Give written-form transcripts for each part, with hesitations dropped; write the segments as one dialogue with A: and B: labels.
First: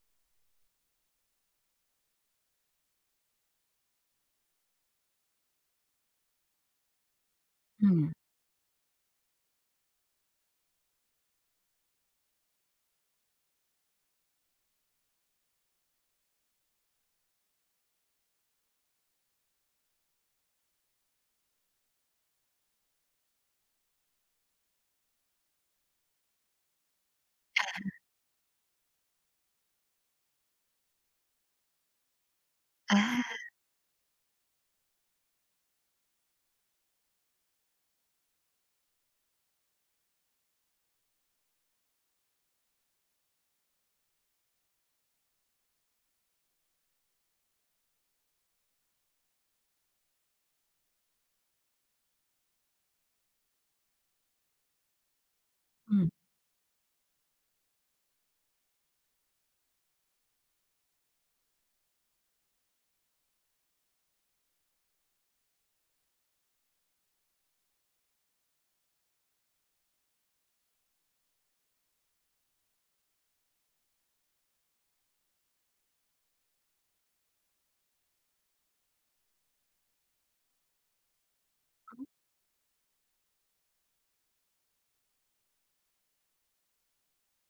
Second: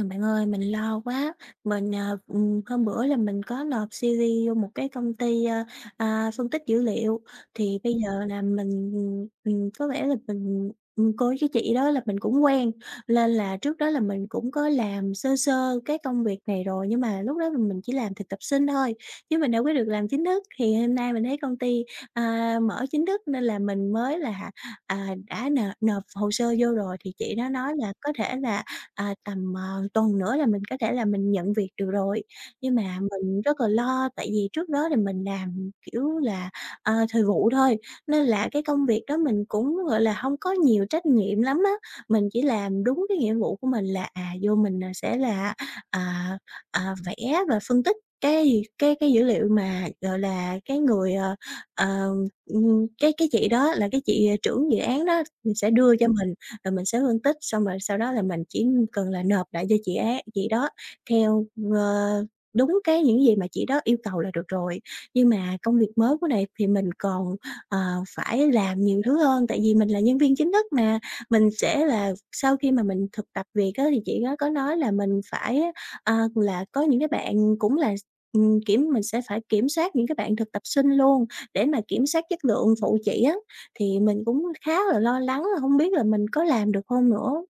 A: Bạn ơi, mình lo quá, hôm bữa là mình có nộp CV vô một cái công ty, phân tích dữ liệu, thì bây
B: Ừm,
A: giờ là mình, ừm, có vẻ là mình cô với cái chị đó là mình cũng quen, nên là trước đó là mình cũng có làm sơ sơ cái công việc này rồi, nhưng mà lúc đó mình chỉ làm thực tập sinh thôi, chứ mình đâu có được làm chính thức. Thì hôm nay mình thấy công ty, mở chính thức nên là mình mới là, đã nộp nộp hồ sơ vô rồi, thì chị nó nói là có thể là tầm, tuần nữa là mình có thể là mình nhận việc được rồi. Nhưng mà
B: à,
A: mình rất là lo tại vì trước đó thì mình làm, kiểu là, thời vụ thôi, nên là cái công việc đó mình cũng, gọi là, không có nhiều trách nhiệm lắm á. Mình chỉ làm đúng cái nghĩa vụ của mình là, vô mình, sẽ là, à, vẽ và phân tích cái gì cái dữ liệu mà, gọi là, cái người, ờ, cái chị đó là cái chị, trưởng dự án đó, sẽ đưa
B: ừm,
A: cho mình rồi mình sẽ phân tích, xong rồi sau đó là mình chỉ cần là nộp lại cho chị đó theo, ờ, đúng cái những gì mà chị đó yêu cầu là được rồi. Nhưng mà công việc mới của này thì mình còn, ờ, phải làm nhiều thứ hơn, tại vì mình là nhân viên chính thức mà, mình sẽ là sau khi mà mình thực tập việc á thì chị đó có nói là mình phải, là có những cái bạn cũng là kiểm mình sẽ phải kiểm soát những cái bạn thực tập sinh luôn để mà kiểm soát chất lượng phụ chị á thì mình cũng khá là lo lắng là hông biết là mình có làm được không nữa.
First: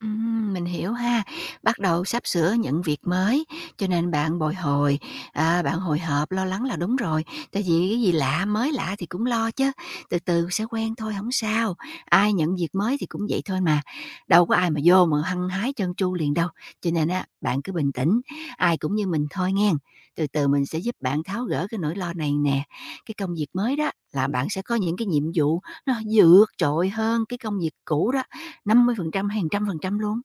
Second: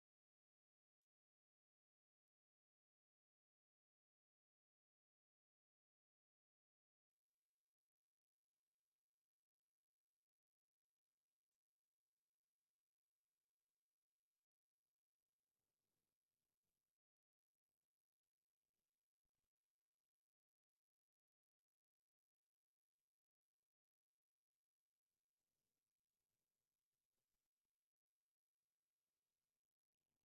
B: mình hiểu ha. Bắt đầu sắp sửa nhận việc mới, cho nên bạn bồi hồi, bạn hồi hộp, lo lắng là đúng rồi, tại vì cái gì lạ, mới lạ thì cũng lo chứ, từ từ sẽ quen thôi, không sao, ai nhận việc mới thì cũng vậy thôi mà, đâu có ai mà vô mà hăng hái trơn tru liền đâu. Cho nên á, bạn cứ bình tĩnh, ai cũng như mình thôi nghe, từ từ mình sẽ giúp bạn tháo gỡ cái nỗi lo này nè. Cái công việc mới đó là bạn sẽ có những cái nhiệm vụ nó vượt trội hơn cái công việc cũ đó, 50% hay 100% luôn?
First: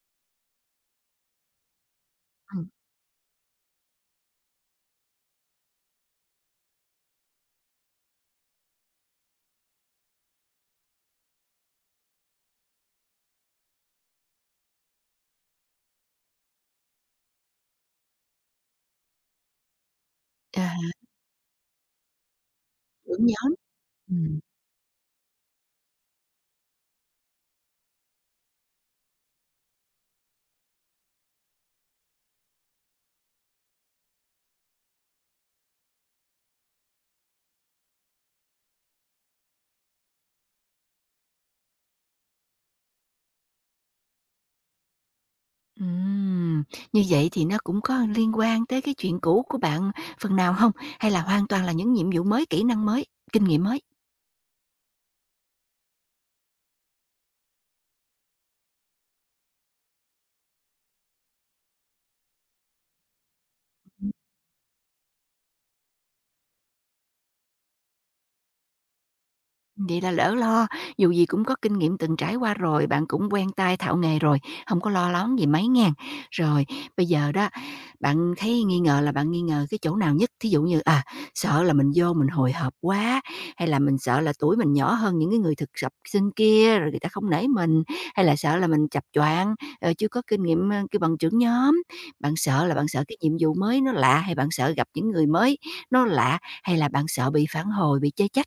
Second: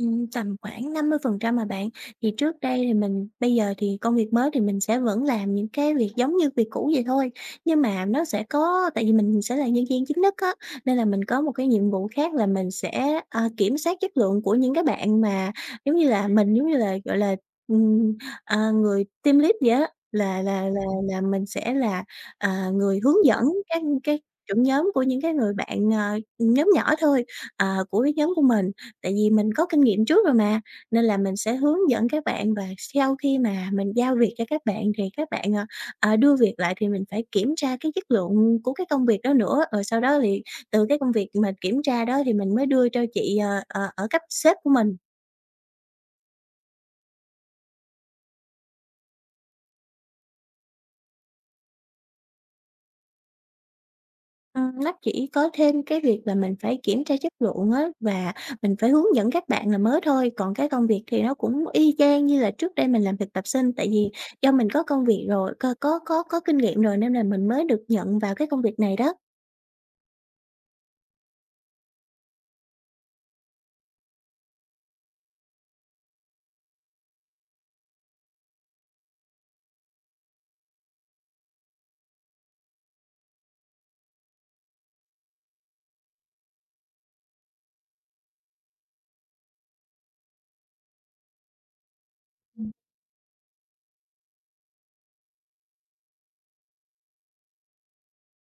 A: Tầm khoảng 50% mà bạn. Thì trước
B: Ừm.
A: đây thì mình bây giờ thì công việc mới thì mình sẽ vẫn làm những cái việc giống như việc cũ vậy thôi, nhưng mà nó sẽ có tại vì mình sẽ là nhân viên chính thức á, nên là mình có một cái nhiệm vụ khác là mình sẽ, kiểm soát chất lượng của những cái bạn mà, giống như là, mình giống như là, gọi là, ừm, người team lead vậy á,
B: À,
A: là mình sẽ là, người hướng
B: trưởng
A: dẫn
B: nhóm.
A: các cái
B: Ừm.
A: trưởng nhóm của những cái người bạn, nhóm nhỏ thôi, của cái nhóm của mình. Tại vì mình có kinh nghiệm trước rồi mà, nên là mình sẽ hướng dẫn các bạn và sau khi mà mình giao việc cho các bạn thì các bạn, đưa việc lại thì mình phải kiểm tra cái chất lượng của cái công việc đó nữa. Rồi sau đó thì từ cái công việc mình kiểm tra đó thì mình mới đưa cho chị, ở cấp sếp của mình.
B: Ừm, như vậy thì nó cũng có liên quan tới cái chuyện cũ của bạn phần nào không? Hay là hoàn toàn là những nhiệm vụ mới, kỹ năng mới, kinh nghiệm mới?
A: Nó chỉ có thêm cái việc là mình phải kiểm tra chất lượng á, và mình phải hướng dẫn các bạn là mới thôi, còn cái công việc thì nó cũng y chang như là trước đây mình làm thực tập sinh. Tại vì do mình có công việc rồi, có kinh nghiệm rồi nên là mình mới được nhận vào cái công việc này đó.
B: Vậy là đỡ lo, dù gì cũng có kinh nghiệm từng trải qua rồi, bạn cũng quen tay thạo nghề rồi, không có lo lắng gì mấy ngàn. Rồi, bây giờ đó, bạn thấy nghi ngờ là bạn nghi ngờ cái chỗ nào nhất? Thí dụ như, sợ là mình vô mình hồi hộp quá, hay là mình sợ là tuổi mình nhỏ hơn những cái người thực tập sinh kia rồi người ta không nể mình, hay là sợ là mình chập choạng, chưa có kinh nghiệm, kêu bằng trưởng nhóm? Bạn sợ là bạn sợ cái nhiệm vụ mới nó lạ, hay bạn sợ gặp những người mới nó lạ, hay là bạn sợ bị phản hồi, bị chê trách?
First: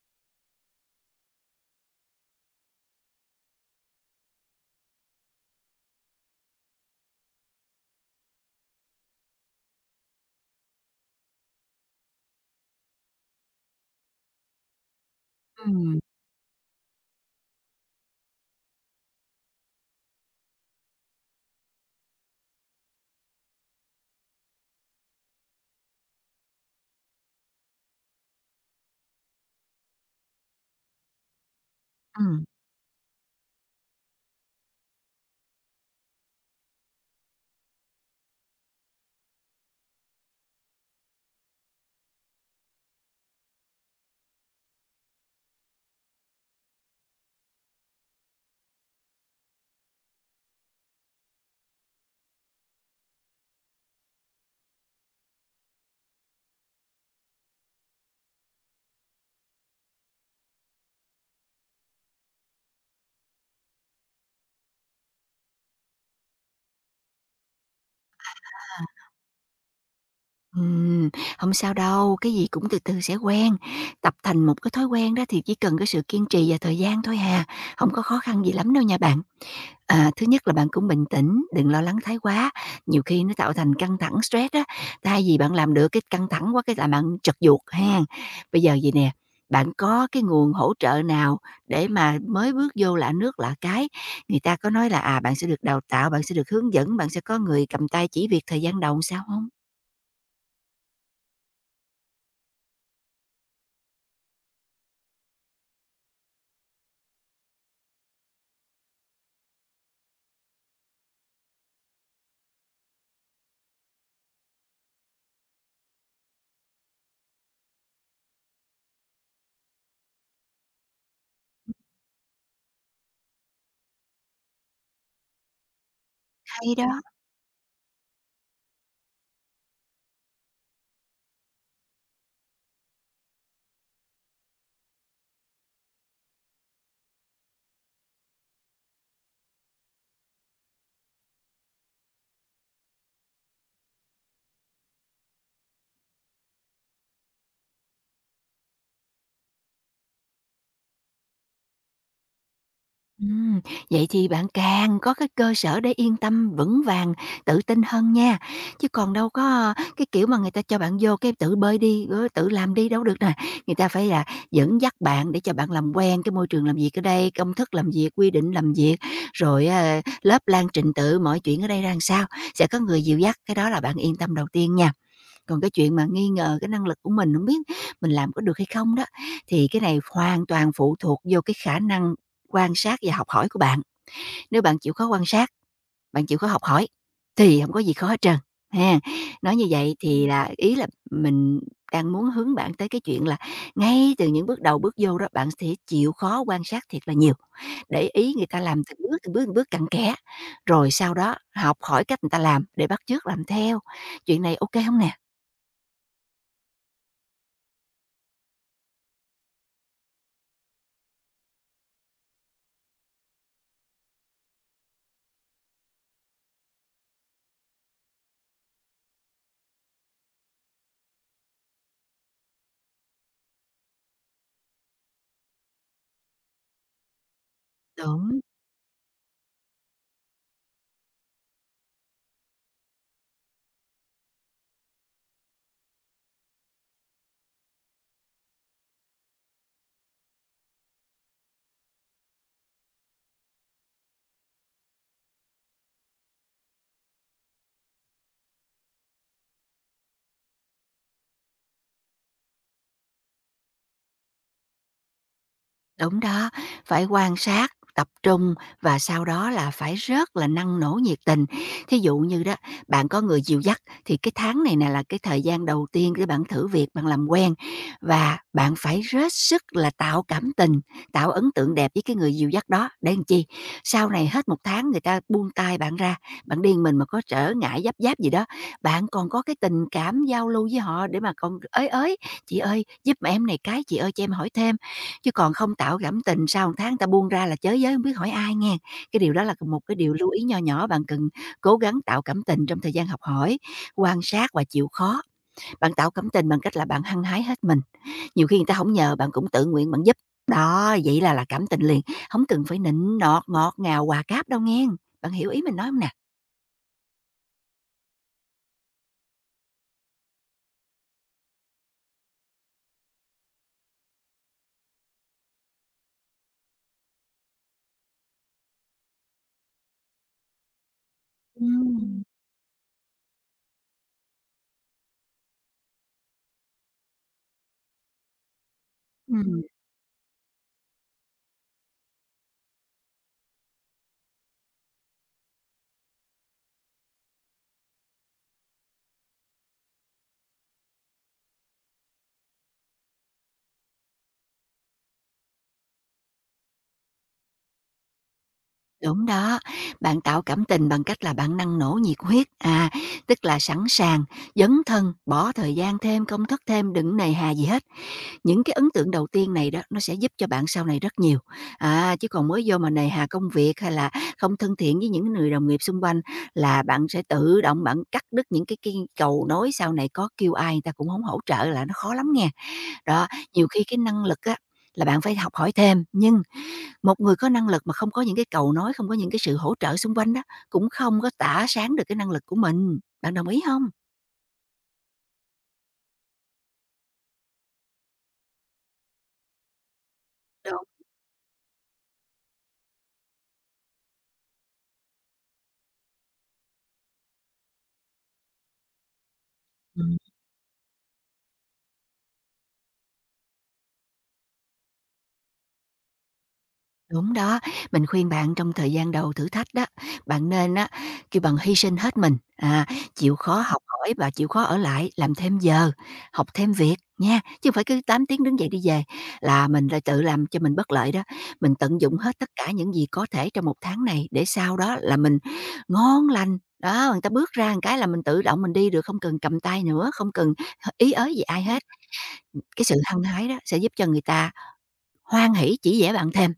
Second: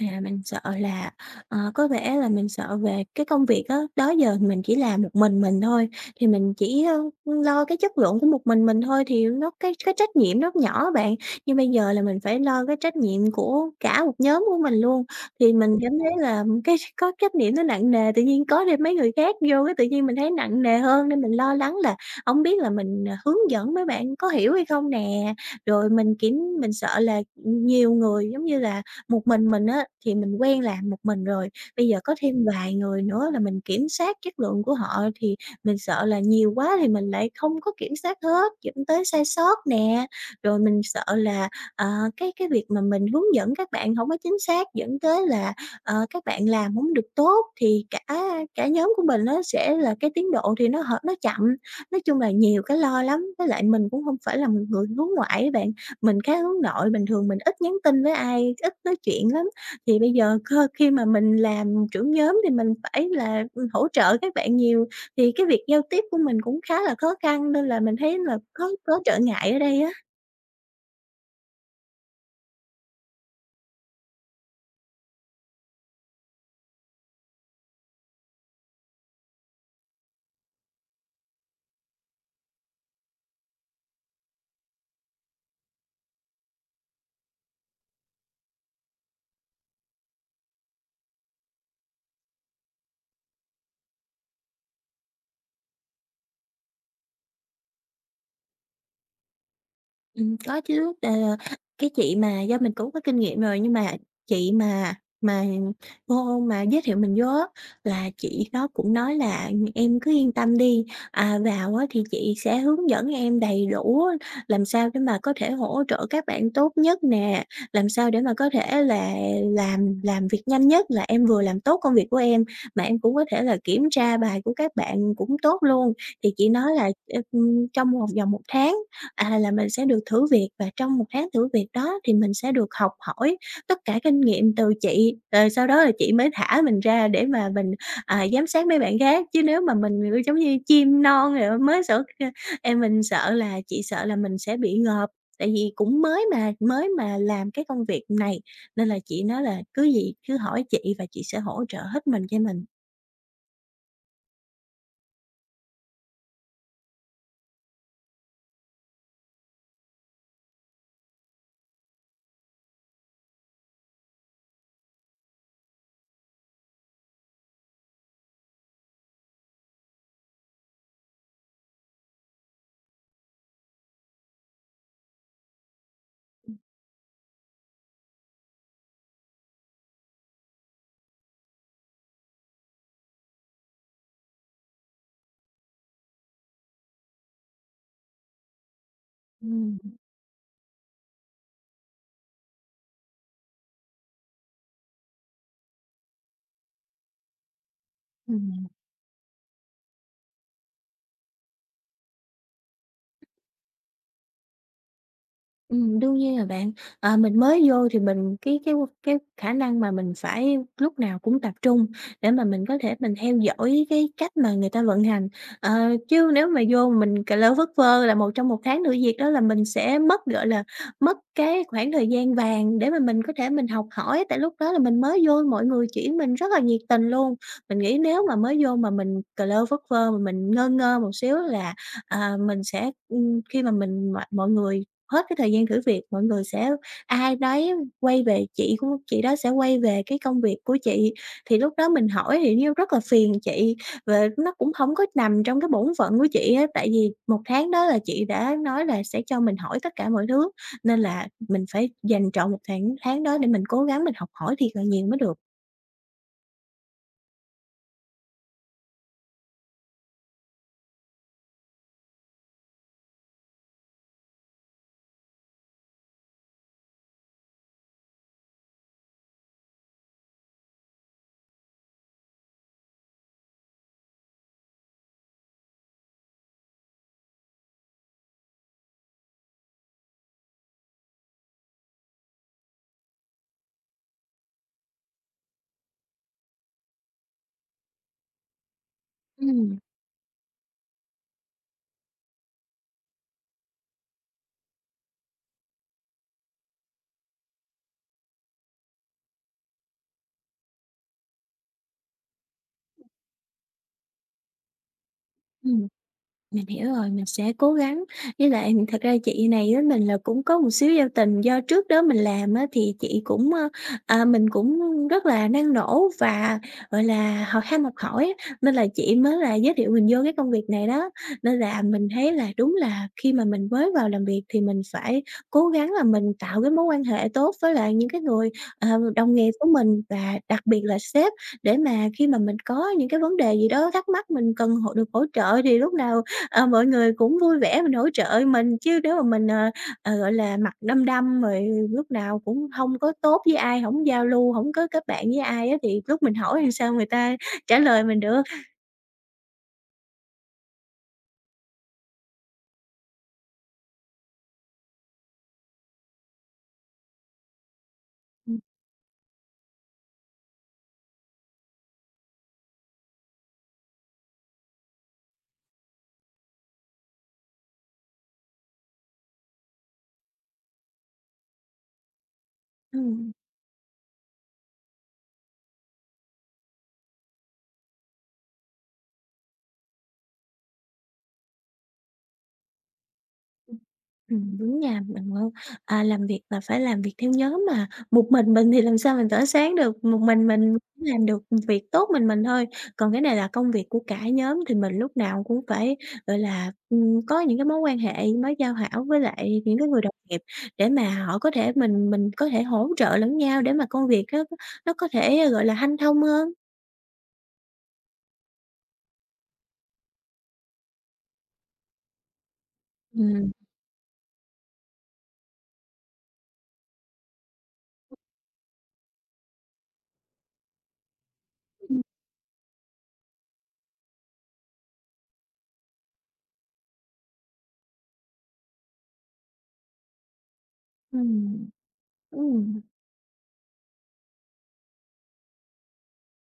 A: Mình sợ là, có vẻ là mình sợ về cái công việc đó. Đó giờ thì mình chỉ làm một mình thôi, thì mình chỉ, lo cái chất lượng của một mình thôi thì nó cái trách nhiệm nó nhỏ bạn. Nhưng bây giờ là mình phải lo cái trách nhiệm của cả một nhóm của mình luôn, thì mình cảm
B: Ừm,
A: thấy là cái có trách nhiệm nó nặng nề, tự nhiên có thêm mấy người khác vô cái tự nhiên mình thấy nặng nề hơn nên mình lo lắng là hổng biết là mình, hướng dẫn mấy bạn có hiểu hay không nè. Rồi mình kiểm mình sợ là nhiều người, giống như là một mình á, thì mình quen làm một mình rồi, bây giờ có thêm
B: ừm.
A: vài người nữa là mình kiểm soát chất lượng của họ thì mình sợ là nhiều quá thì mình lại không có kiểm soát hết, dẫn tới sai sót nè. Rồi mình sợ là, ờ, cái việc mà mình hướng dẫn các bạn không có chính xác, dẫn tới là, các bạn làm không được tốt thì cả cả nhóm của mình nó sẽ là cái tiến độ thì nó chậm. Nói chung là nhiều cái lo lắm, với lại mình cũng không phải là một người hướng ngoại ấy bạn. Mình khá hướng nội, bình thường mình ít nhắn tin với ai, ít nói chuyện lắm, thì bây giờ khi mà mình làm trưởng nhóm thì mình phải là, hỗ trợ các bạn nhiều, thì cái việc giao tiếp của mình cũng khá là khó khăn nên là mình thấy là có trở ngại ở đây á.
B: Ừm, hông sao đâu, cái gì cũng từ từ sẽ quen. Tập thành một cái thói quen đó thì chỉ cần cái sự kiên trì và thời gian thôi hà, không có khó khăn gì lắm đâu nha bạn. Thứ nhất là bạn cũng bình tĩnh, đừng lo lắng thái quá, nhiều khi nó tạo thành căng thẳng stress á, thay vì bạn làm được cái căng thẳng quá cái là bạn trật ruột ha. Bây giờ vầy nè, bạn có cái nguồn hỗ trợ nào để mà mới bước vô lạ nước lạ cái, người ta có nói là, bạn sẽ được đào tạo, bạn sẽ được hướng dẫn, bạn sẽ có người cầm tay chỉ việc thời gian đầu sao không?
A: Có chứ, cái chị mà do mình cũng có kinh nghiệm rồi, nhưng mà chị mà cô mà giới thiệu mình vô á, là chị đó cũng nói là, "Em cứ yên tâm đi, vào á thì chị sẽ hướng dẫn em đầy đủ á, làm sao để mà có thể hỗ trợ các bạn tốt nhất nè, làm sao để mà có thể là làm việc nhanh nhất, là em vừa làm tốt công việc của em, mà em cũng có thể là kiểm tra bài của các bạn cũng tốt luôn." Thì chị
B: Hay
A: nói là,
B: đó.
A: trong một vòng một tháng là mình sẽ được thử việc và trong một tháng thử việc đó thì mình sẽ được học hỏi tất cả kinh nghiệm từ chị, rồi sau đó là chị mới thả mình ra để mà mình, giám sát mấy bạn khác. Chứ nếu mà mình, kiểu, giống như chim non rồi mới sợ mình sợ là chị sợ là mình sẽ bị ngợp, tại vì cũng mới mà làm cái công việc này, nên là chị nói là cứ gì cứ hỏi chị và chị sẽ hỗ trợ hết mình cho mình.
B: Ừm, vậy thì bạn càng có cái cơ sở để yên tâm vững vàng, tự tin hơn nha, chứ còn đâu có, cái kiểu mà người ta cho bạn vô cái tự bơi đi, rồi tự làm đi đâu được nè. Người ta phải là dẫn dắt bạn để cho bạn làm quen cái môi trường làm việc ở đây, công thức làm việc, quy định làm việc, rồi á, lớp lan trình tự mọi chuyện ở đây ra làm sao, sẽ có người dìu dắt, cái đó là bạn yên tâm đầu tiên nha. Còn cái chuyện mà nghi ngờ cái năng lực của mình, không biết mình làm có được hay không đó, thì cái này hoàn toàn phụ thuộc vô cái khả năng quan sát và học hỏi của bạn. Nếu bạn chịu khó quan sát, bạn chịu khó học hỏi thì không có gì khó hết trơn, ha. Nói như
A: Ừm,
B: vậy thì là ý là mình đang muốn hướng bạn tới cái chuyện là ngay từ những bước đầu bước vô đó, bạn sẽ chịu khó quan sát thiệt là nhiều, để ý người ta
A: ừm.
B: làm từng bước, từng bước, từng bước cặn kẽ, rồi sau đó học hỏi cách người ta làm để bắt chước làm theo. Chuyện này ok không nè?
A: Đương nhiên rồi bạn. Mình mới vô thì mình cái khả năng mà mình phải lúc nào cũng tập trung để mà mình có thể mình theo dõi cái cách mà người ta vận hành. Ờ, chứ nếu mà vô mình cà lơ phất phơ là một trong một tháng nửa việc đó là mình sẽ mất, gọi là, mất cái khoảng thời gian vàng để mà mình có thể mình học hỏi, tại lúc đó là mình mới vô mọi người chỉ mình rất là nhiệt tình luôn. Mình nghĩ nếu mà
B: Đúng.
A: mới vô mà mình cà lơ phất phơ, mà mình ngơ ngơ một xíu là, mình sẽ khi mà mình mà mọi người hết cái thời gian thử việc, mọi người sẽ ai đấy quay về chị của chị đó sẽ quay về cái công việc của chị, thì lúc đó mình hỏi thì nó rất là phiền chị, và nó cũng không có nằm trong cái bổn phận của chị á. Tại vì một tháng đó là chị đã nói là sẽ cho mình hỏi tất cả mọi thứ, nên là mình phải dành trọn một tháng tháng đó để mình cố gắng mình học hỏi thiệt là nhiều mới được.
B: Đúng đó, phải quan sát, tập trung và sau đó là phải rất là năng nổ nhiệt tình. Thí dụ như đó, bạn có người dìu dắt thì cái tháng này nè là cái thời gian đầu tiên để bạn thử việc, bạn làm quen và bạn phải rất sức là tạo cảm tình, tạo ấn tượng đẹp với cái người dìu dắt đó để làm chi. Sau này hết một tháng người ta buông tay bạn ra, bạn điên mình mà có trở ngại giáp giáp gì đó, bạn còn có cái tình cảm giao lưu với họ để mà còn ới ới, chị ơi giúp em này cái, chị ơi cho em hỏi thêm. Chứ còn không tạo cảm tình sau một tháng ta buông ra là chới giới không biết hỏi ai nghe. Cái điều đó là
A: Ừm.
B: một cái điều lưu ý nho nhỏ, bạn cần cố gắng tạo cảm tình trong thời gian học hỏi, quan sát và chịu khó. Bạn tạo cảm tình bằng cách là bạn hăng hái hết mình, nhiều khi người ta không nhờ bạn cũng tự nguyện bạn giúp. Đó, vậy là cảm tình liền, không cần phải nịnh nọt, ngọt ngào, hòa cáp đâu nghe. Bạn hiểu ý mình
A: Ừm.
B: nói không nè?
A: Mình hiểu rồi, mình sẽ cố gắng. Với lại thật ra chị này với mình là cũng có một xíu giao tình, do trước đó mình làm á thì chị cũng, mình cũng rất là năng nổ và, gọi là, ham học hỏi á, nên là chị mới là giới thiệu mình vô cái công việc này đó. Nên là mình
B: Ừm.
A: thấy là đúng là khi mà mình mới vào làm việc thì mình phải cố gắng là mình tạo cái mối quan hệ tốt với lại những cái người, ờ, đồng nghiệp
B: Ừm.
A: của mình và đặc biệt là sếp, để mà khi mà mình có những cái vấn đề gì đó thắc mắc mình cần được hỗ trợ thì lúc nào mọi người cũng vui vẻ mình hỗ trợ mình, chứ nếu mà mình, gọi là, mặt đăm đăm rồi lúc nào cũng không có tốt với ai, không giao lưu, không có kết bạn với ai á, thì lúc mình hỏi làm sao người ta trả lời mình được.
B: Đúng đó, bạn tạo cảm tình bằng cách là bạn năng nổ nhiệt huyết, tức là sẵn sàng dấn thân, bỏ thời gian thêm, công thức thêm, đừng nề hà gì hết.
A: Ừm,
B: Những cái ấn tượng đầu tiên này đó nó sẽ giúp cho bạn sau này rất nhiều. Chứ còn mới vô mà nề hà công việc hay là không thân thiện với những người đồng nghiệp xung quanh là bạn sẽ tự động bạn cắt đứt những cái cầu nối sau này có kêu ai người ta cũng không hỗ trợ là nó khó lắm nghe. Đó,
A: ừm.
B: nhiều khi cái năng lực á là bạn phải học hỏi thêm nhưng một người có năng lực mà không có những cái cầu nối, không có những cái sự hỗ trợ xung quanh đó cũng không có tỏa sáng được cái năng lực của mình. Bạn đồng ý hông?
A: Đúng nha, bạn ơi. Làm việc là phải làm việc theo nhóm mà, một mình thì làm sao mình tỏa sáng được, một mình
B: Đúng.
A: làm được việc tốt mình thôi. Còn cái này là công việc của cả nhóm thì mình lúc nào cũng phải, gọi là, có những cái mối quan hệ, mối giao hảo với lại những cái người đồng
B: Ừm.
A: nghiệp để mà họ có thể mình có thể hỗ trợ lẫn nhau để mà công việc nó có thể, gọi là, hanh thông hơn.
B: Đúng đó, mình khuyên bạn trong thời gian đầu thử thách đó, bạn nên á, kêu bằng hy sinh hết mình, chịu
A: Ừm.
B: khó học hỏi và chịu khó ở lại làm thêm giờ, học thêm việc nha, chứ không phải cứ 8 tiếng đứng dậy đi về là mình lại tự làm cho mình bất lợi đó. Mình tận
A: Ừm,
B: dụng hết tất cả những gì có thể trong một tháng này để sau đó là mình ngon lành, đó, người ta bước ra một cái là mình tự động mình đi được, không cần cầm tay nữa, không cần ý ới gì ai
A: ừm,
B: hết. Cái sự hăng hái đó sẽ giúp cho người ta hoan hỉ chỉ vẽ bạn thêm.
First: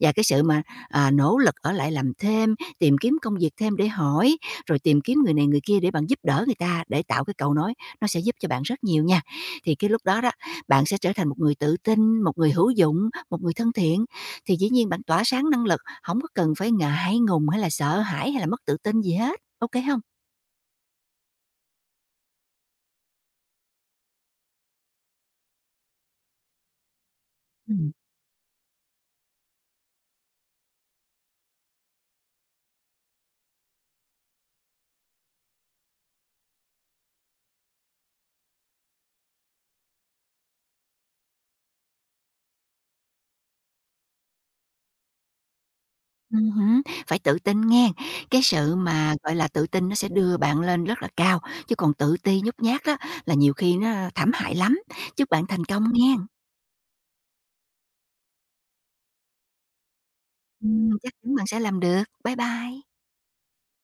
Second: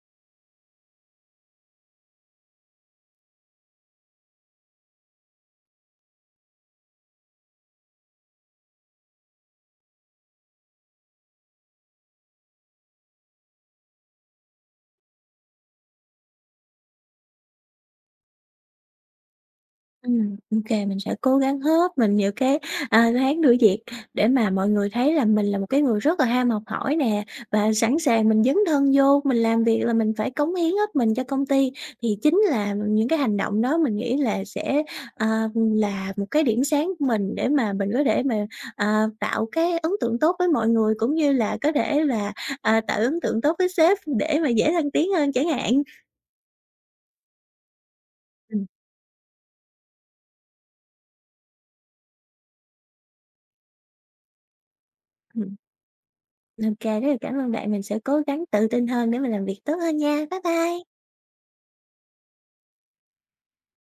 B: Và cái sự mà, nỗ lực ở lại làm thêm, tìm kiếm công việc thêm để hỏi, rồi tìm kiếm người này người kia để bạn giúp đỡ người ta, để tạo cái cầu nối, nó sẽ giúp cho bạn rất nhiều nha. Thì cái lúc đó đó, bạn sẽ trở thành một người tự tin, một người hữu dụng, một người thân thiện, thì dĩ nhiên bạn tỏa sáng năng lực, không có cần phải ngại ngùng hay là sợ hãi hay là mất tự tin gì hết. OK không?
A: Ô mình sẽ cố gắng hết mình những cái, tháng đuổi việc để mà mọi người thấy là mình là một cái người rất là ham học hỏi nè, và
B: Ừm.
A: sẵn sàng mình dấn thân vô, mình làm việc là mình phải cống hiến hết mình cho công ty. Thì chính là những cái hành động đó mình nghĩ là sẽ, là một cái điểm sáng của mình để mà mình có thể mà, tạo cái ấn tượng tốt với mọi người, cũng như là có thể là, tạo ấn tượng tốt với sếp để mà dễ thăng tiến hơn chẳng hạn.
B: Hứm, phải tự tin nghen. Cái sự mà, gọi là, tự tin nó sẽ đưa bạn lên rất là cao, chứ còn tự ti, nhút nhát đó là nhiều khi nó thảm hại lắm. Chúc bạn
A: Ừm.
B: thành công nghen.
A: Ô kê, rất là cảm ơn bạn, mình sẽ cố gắng tự tin hơn để mà làm việc tốt hơn nha. Bye bye.
B: Chắc chắn bạn sẽ làm được. Bye bye.